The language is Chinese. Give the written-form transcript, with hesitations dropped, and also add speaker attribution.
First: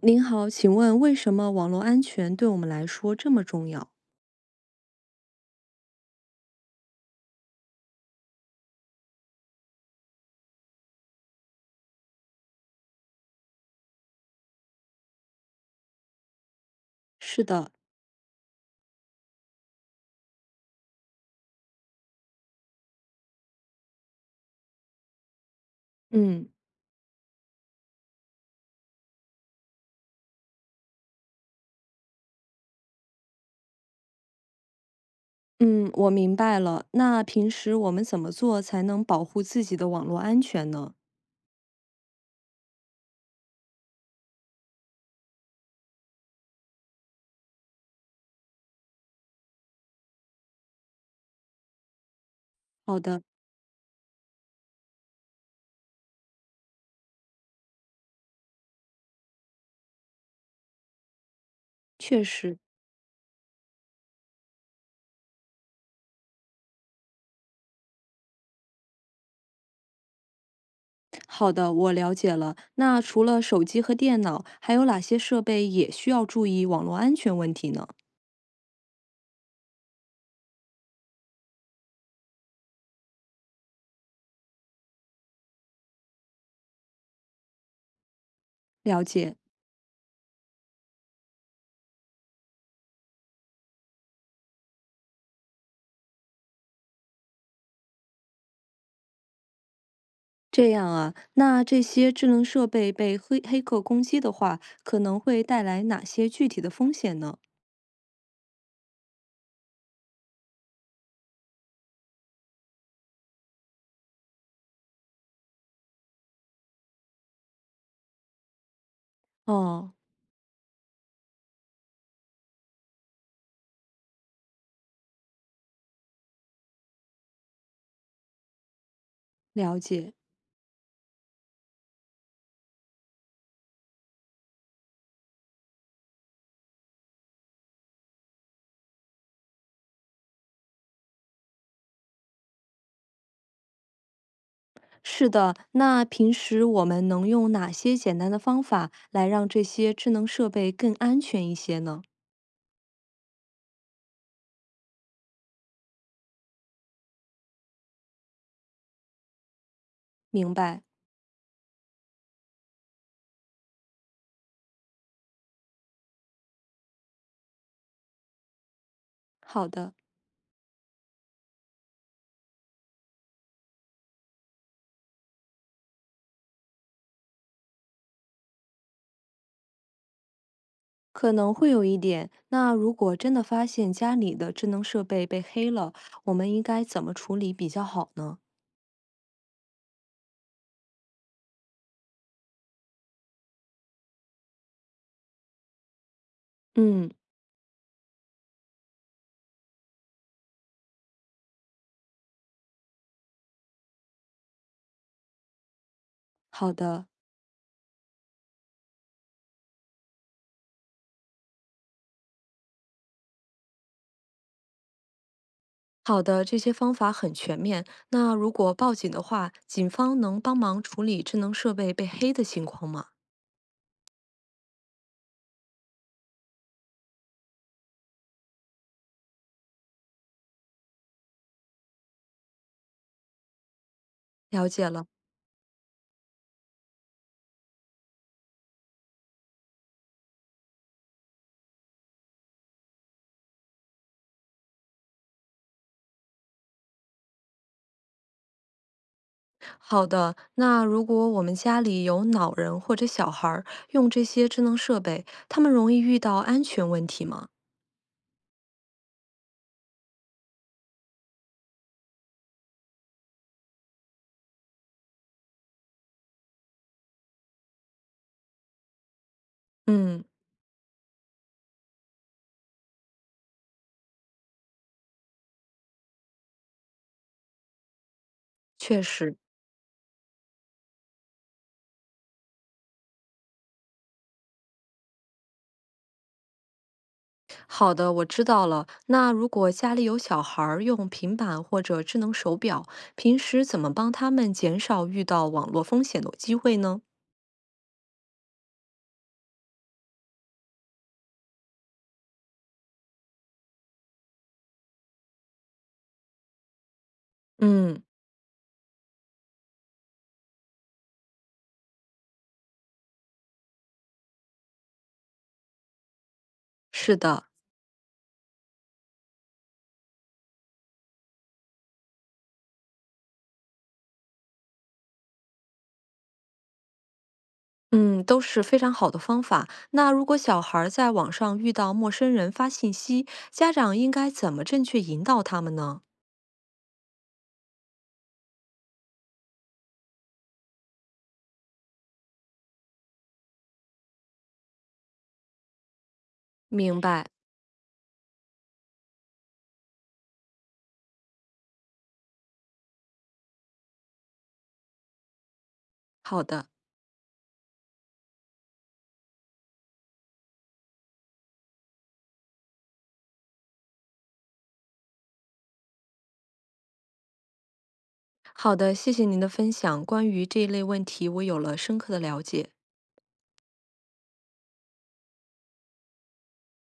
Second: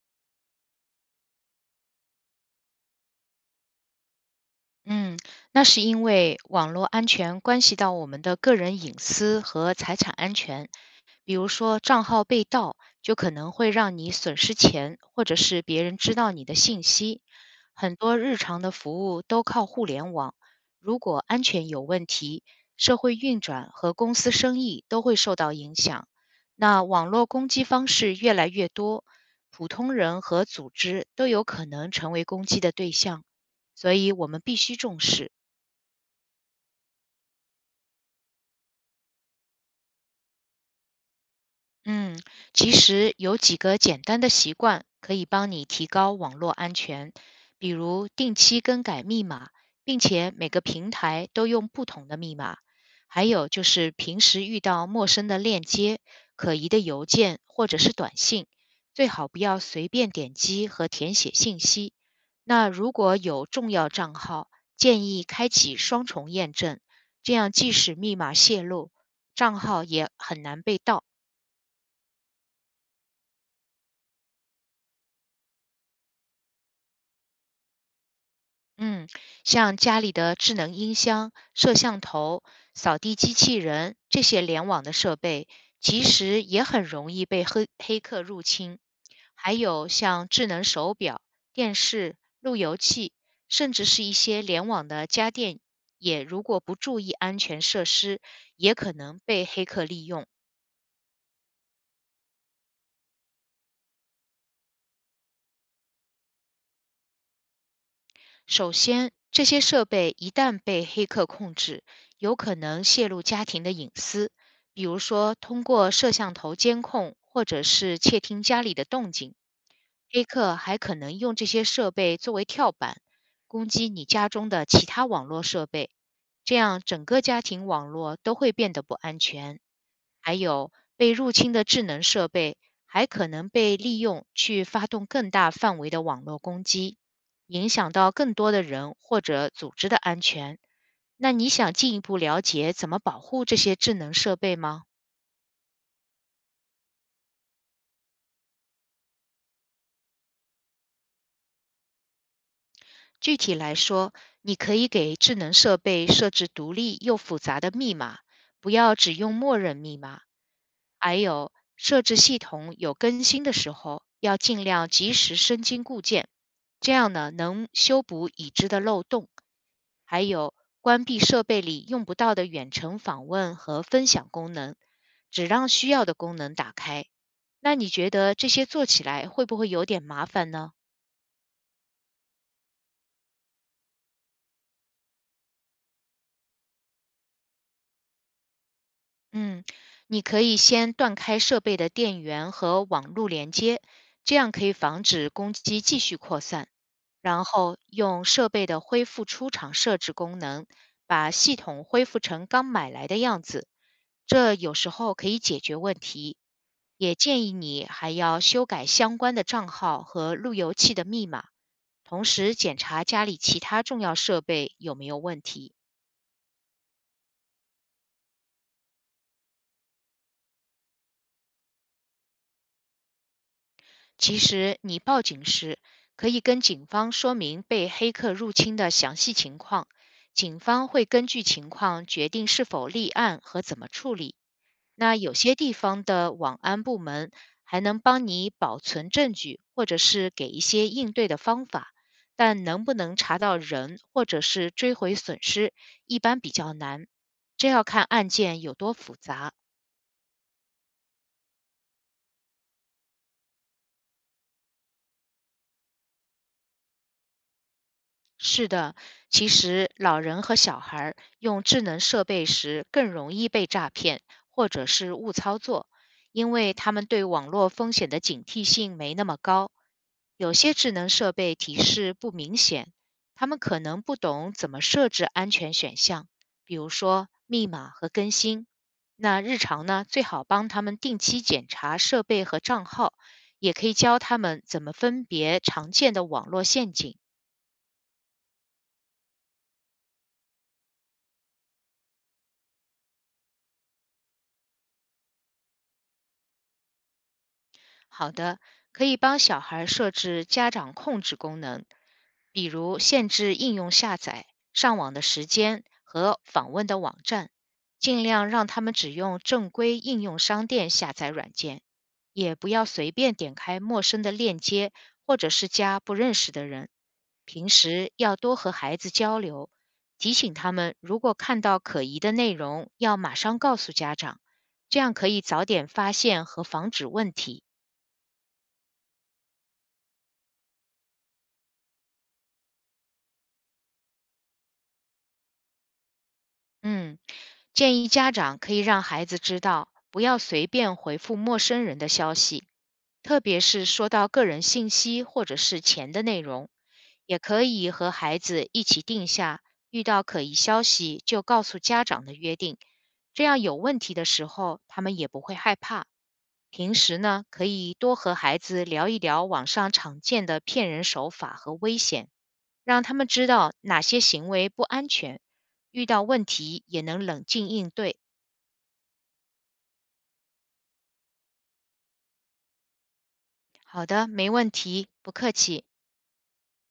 Speaker 1: 您好，请问为什么网络安全对我们来说这么重要？
Speaker 2: 嗯，那是因为网络安全关系到我们的个人隐私和财产安全，比如说账号被盗，就可能会让你损失钱，或者是别人知道你的信息。
Speaker 1: 是的，
Speaker 2: 很多日常的服务都靠互联网，如果安全有问题，社会运转和公司生意都会受到影响。
Speaker 1: 嗯
Speaker 2: 那网络攻击方式越来越多，普通人和组织都有可能成为攻击的对象。所以我们必须重视。
Speaker 1: 嗯，我明白了。那平时我们怎么做才能保护自己的网络安全呢？
Speaker 2: 嗯，其实有几个简单的习惯可以帮你提高网络安全，比如定期更改密码，并且每个平台都用不同的密码。
Speaker 1: 好的，
Speaker 2: 还有就是平时遇到陌生的链接、可疑的邮件或者是短信，最好不要随便点击和填写信息。
Speaker 1: 确实，
Speaker 2: 那如果有重要账号，建议开启双重验证，这样即使密码泄露，账号也很难被盗。
Speaker 1: 好的，我了解了。那除了手机和电脑，还有哪些设备也需要注意网络安全问题呢？
Speaker 2: 嗯，像家里的智能音箱、摄像头、扫地机器人这些联网的设备，其实也很容易被黑客入侵。
Speaker 1: 了解。
Speaker 2: 还有像智能手表、电视、路由器，甚至是一些联网的家电，也如果不注意安全设施，也可能被黑客利用。
Speaker 1: 这样啊，那这些智能设备被黑黑客攻击的话，可能会带来哪些具体的风险呢？
Speaker 2: 首先，这些设备一旦被黑客控制，有可能泄露家庭的隐私，比如说通过摄像头监控或者是窃听家里的动静。
Speaker 1: 哦，
Speaker 2: 黑客还可能用这些设备作为跳板，攻击你家中的其他网络设备，这样整个家庭网络都会变得不安全。
Speaker 1: 了解。
Speaker 2: 还有被入侵的智能设备还可能被利用去发动更大范围的网络攻击，影响到更多的人或者组织的安全。那你想进一步了解怎么保护这些智能设备吗？
Speaker 1: 是的，那平时我们能用哪些简单的方法来让这些智能设备更安全一些呢？
Speaker 2: 具体来说，你可以给智能设备设置独立又复杂的密码，不要只用默认密码。
Speaker 1: 明白，
Speaker 2: 还有，设置系统有更新的时候，要尽量及时升级固件，这样呢能修补已知的漏洞。
Speaker 1: 好的，
Speaker 2: 还有，关闭设备里用不到的远程访问和分享功能，只让需要的功能打开。那你觉得这些做起来会不会有点麻烦呢？
Speaker 1: 可能会有一点。那如果真的发现家里的智能设备被黑了，我们应该怎么处理比较好呢？
Speaker 2: 嗯，你可以先断开设备的电源和网络连接，这样可以防止攻击继续扩散。
Speaker 1: 嗯，
Speaker 2: 然后用设备的恢复出厂设置功能，把系统恢复成刚买来的样子，这有时候可以解决问题。
Speaker 1: 好的，
Speaker 2: 也建议你还要修改相关的账号和路由器的密码，同时检查家里其他重要设备有没有问题。
Speaker 1: 好的，这些方法很全面。那如果报警的话，警方能帮忙处理智能设备被黑的情况吗？
Speaker 2: 其实你报警时，可以跟警方说明被黑客入侵的详细情况，警方会根据情况决定是否立案和怎么处理。
Speaker 1: 了解了。
Speaker 2: 那有些地方的网安部门还能帮你保存证据，或者是给一些应对的方法，但能不能查到人或者是追回损失，一般比较难。这要看案件有多复杂。
Speaker 1: 好的，那如果我们家里有老人或者小孩儿用这些智能设备，他们容易遇到安全问题吗？
Speaker 2: 是的，其实老人和小孩儿用智能设备时更容易被诈骗或者是误操作，因为他们对网络风险的警惕性没那么高。
Speaker 1: 嗯，
Speaker 2: 有些智能设备提示不明显，他们可能不懂怎么设置安全选项，比如说密码和更新。
Speaker 1: 确实。
Speaker 2: 那日常呢，最好帮他们定期检查设备和账号，也可以教他们怎么分别常见的网络陷阱。
Speaker 1: 好的，我知道了。那如果家里有小孩儿用平板或者智能手表，平时怎么帮他们减少遇到网络风险的机会呢？
Speaker 2: 好的，可以帮小孩设置家长控制功能，比如限制应用下载、上网的时间和访问的网站，
Speaker 1: 嗯，
Speaker 2: 尽量让他们只用正规应用商店下载软件，也不要随便点开陌生的链接或者是加不认识的人。
Speaker 1: 是的。
Speaker 2: 平时要多和孩子交流，提醒他们如果看到可疑的内容，要马上告诉家长，这样可以早点发现和防止问题。
Speaker 1: 嗯，都是非常好的方法。那如果小孩儿在网上遇到陌生人发信息，家长应该怎么正确引导他们呢？
Speaker 2: 嗯，建议家长可以让孩子知道，不要随便回复陌生人的消息，特别是说到个人信息或者是钱的内容。
Speaker 1: 明白。
Speaker 2: 也可以和孩子一起定下，遇到可疑消息就告诉家长的约定，这样有问题的时候他们也不会害怕。
Speaker 1: 好的，
Speaker 2: 平时呢，可以多和孩子聊一聊网上常见的骗人手法和危险，让他们知道哪些行为不安全，遇到问题也能冷静应对。
Speaker 1: 好的，谢谢您的分享。关于这一类问题，我有了深刻的了解。
Speaker 2: 好的，没问题，不客气。